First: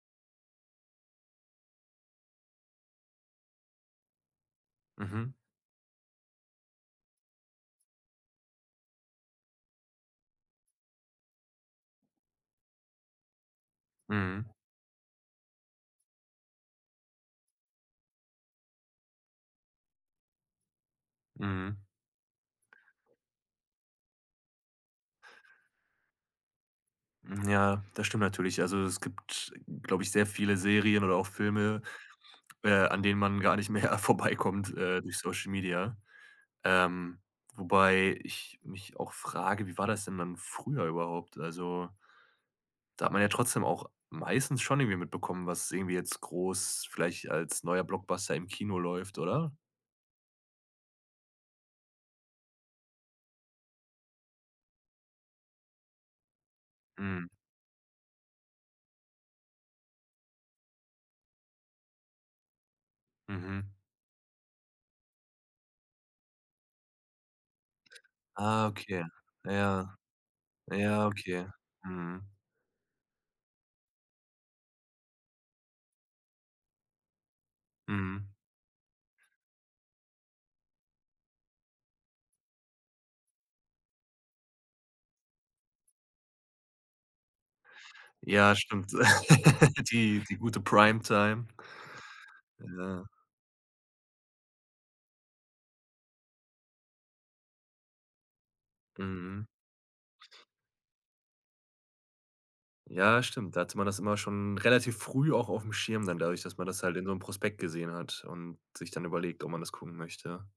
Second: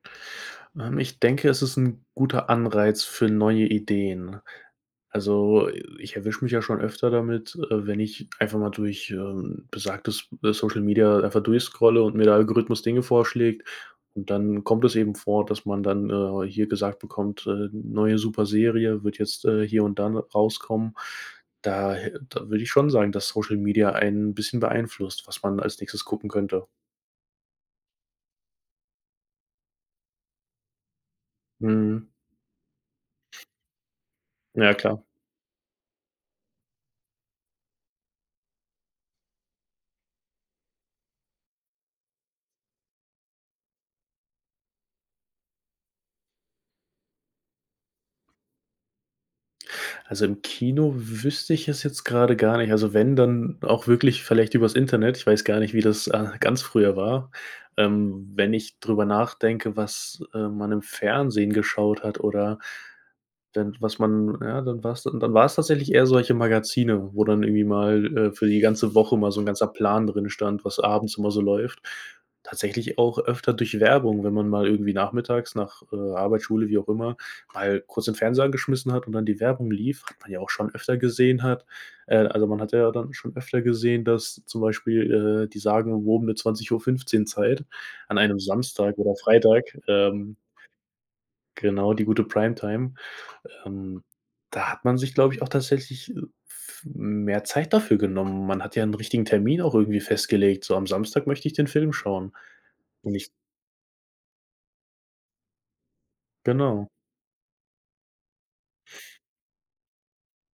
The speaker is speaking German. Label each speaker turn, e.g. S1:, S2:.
S1: Ähm, ich denke, es ist 'n guter Anreiz für neue Ideen.
S2: Mhm.
S1: Also, ich erwische mich ja schon öfter damit, äh, wenn ich einfach mal durch, ähm, besagtes, äh, Social Media einfach durchscrolle und mir der Algorithmus Dinge vorschlägt, und
S2: Mhm.
S1: dann kommt es eben vor, dass man dann, äh, hier gesagt bekommt: „Äh, neue super Serie wird jetzt, äh, hier und dann rauskommen.“
S2: Mhm.
S1: Da äh, da würde ich schon sagen, dass Social Media einen 'n bisschen beeinflusst, was man als Nächstes gucken könnte.
S2: Hm, ja, das stimmt natürlich. Also, es gibt, glaube ich, sehr viele Serien oder auch Filme,
S1: Mhm.
S2: äh, an denen man gar nicht mehr
S1: Ja,
S2: vorbeikommt,
S1: klar.
S2: äh, durch Social Media, ähm, wobei ich mich auch frage: „Wie war das denn dann früher überhaupt?” Also da hat man ja trotzdem auch meistens schon irgendwie mitbekommen, was irgendwie jetzt groß vielleicht als neuer Blockbuster im Kino läuft, oder?
S1: Also, im Kino wüsste ich es jetzt grade gar nicht, also, wenn dann auch wirklich vielleicht über's Internet ich weiß gar nicht, wie das, äh, ganz früher
S2: Mhm.
S1: war, ähm, wenn ich drüber nachdenke, was, äh, man im Fernsehen geschaut hat oder
S2: Mhm.
S1: wenn was man ja, dann war's dann war's tatsächlich eher solche Magazine, wo dann irgendwie mal, äh, für die
S2: Ah,
S1: ganze
S2: okay.
S1: Woche mal so 'n ganzer
S2: Ja.
S1: Plan drinstand, was
S2: Ja,
S1: abends immer so
S2: okay.
S1: läuft.
S2: Mhm.
S1: Tatsächlich auch öfter durch Werbung, wenn man mal irgendwie nachmittags nach, äh, Arbeit, Schule, wie auch immer, mal kurz den
S2: Mhm.
S1: Fernseher angeschmissen hat und dann die Werbung lief hat man ja auch schon öfter gesehen hat äh, also man hatte ja dann schon öfter gesehen, dass zum Beispiel, äh, die sagen, wo um die 20:15 Zeit an einem
S2: Ja, stimmt.
S1: Samstag oder Freitag,
S2: Die
S1: ähm
S2: die gute Prime-Time.
S1: Genau, die gute Prime-Time,
S2: Ja.
S1: ähm, da hat man sich, glaube ich, auch tatsächlich, äh, f mehr Zeit dafür genommen. Man hat ja 'n richtigen
S2: Mhm.
S1: Termin auch irgendwie festgelegt: „So am Samstag möchte ich den Film schauen.” Und
S2: Ja,
S1: nicht
S2: stimmt. Da hatte man das immer schon relativ früh auch auf'm Schirm dann dadurch, dass man das
S1: Genau.
S2: halt in so 'nem Prospekt gesehen hat und sich dann überlegt, ob man das gucken möchte.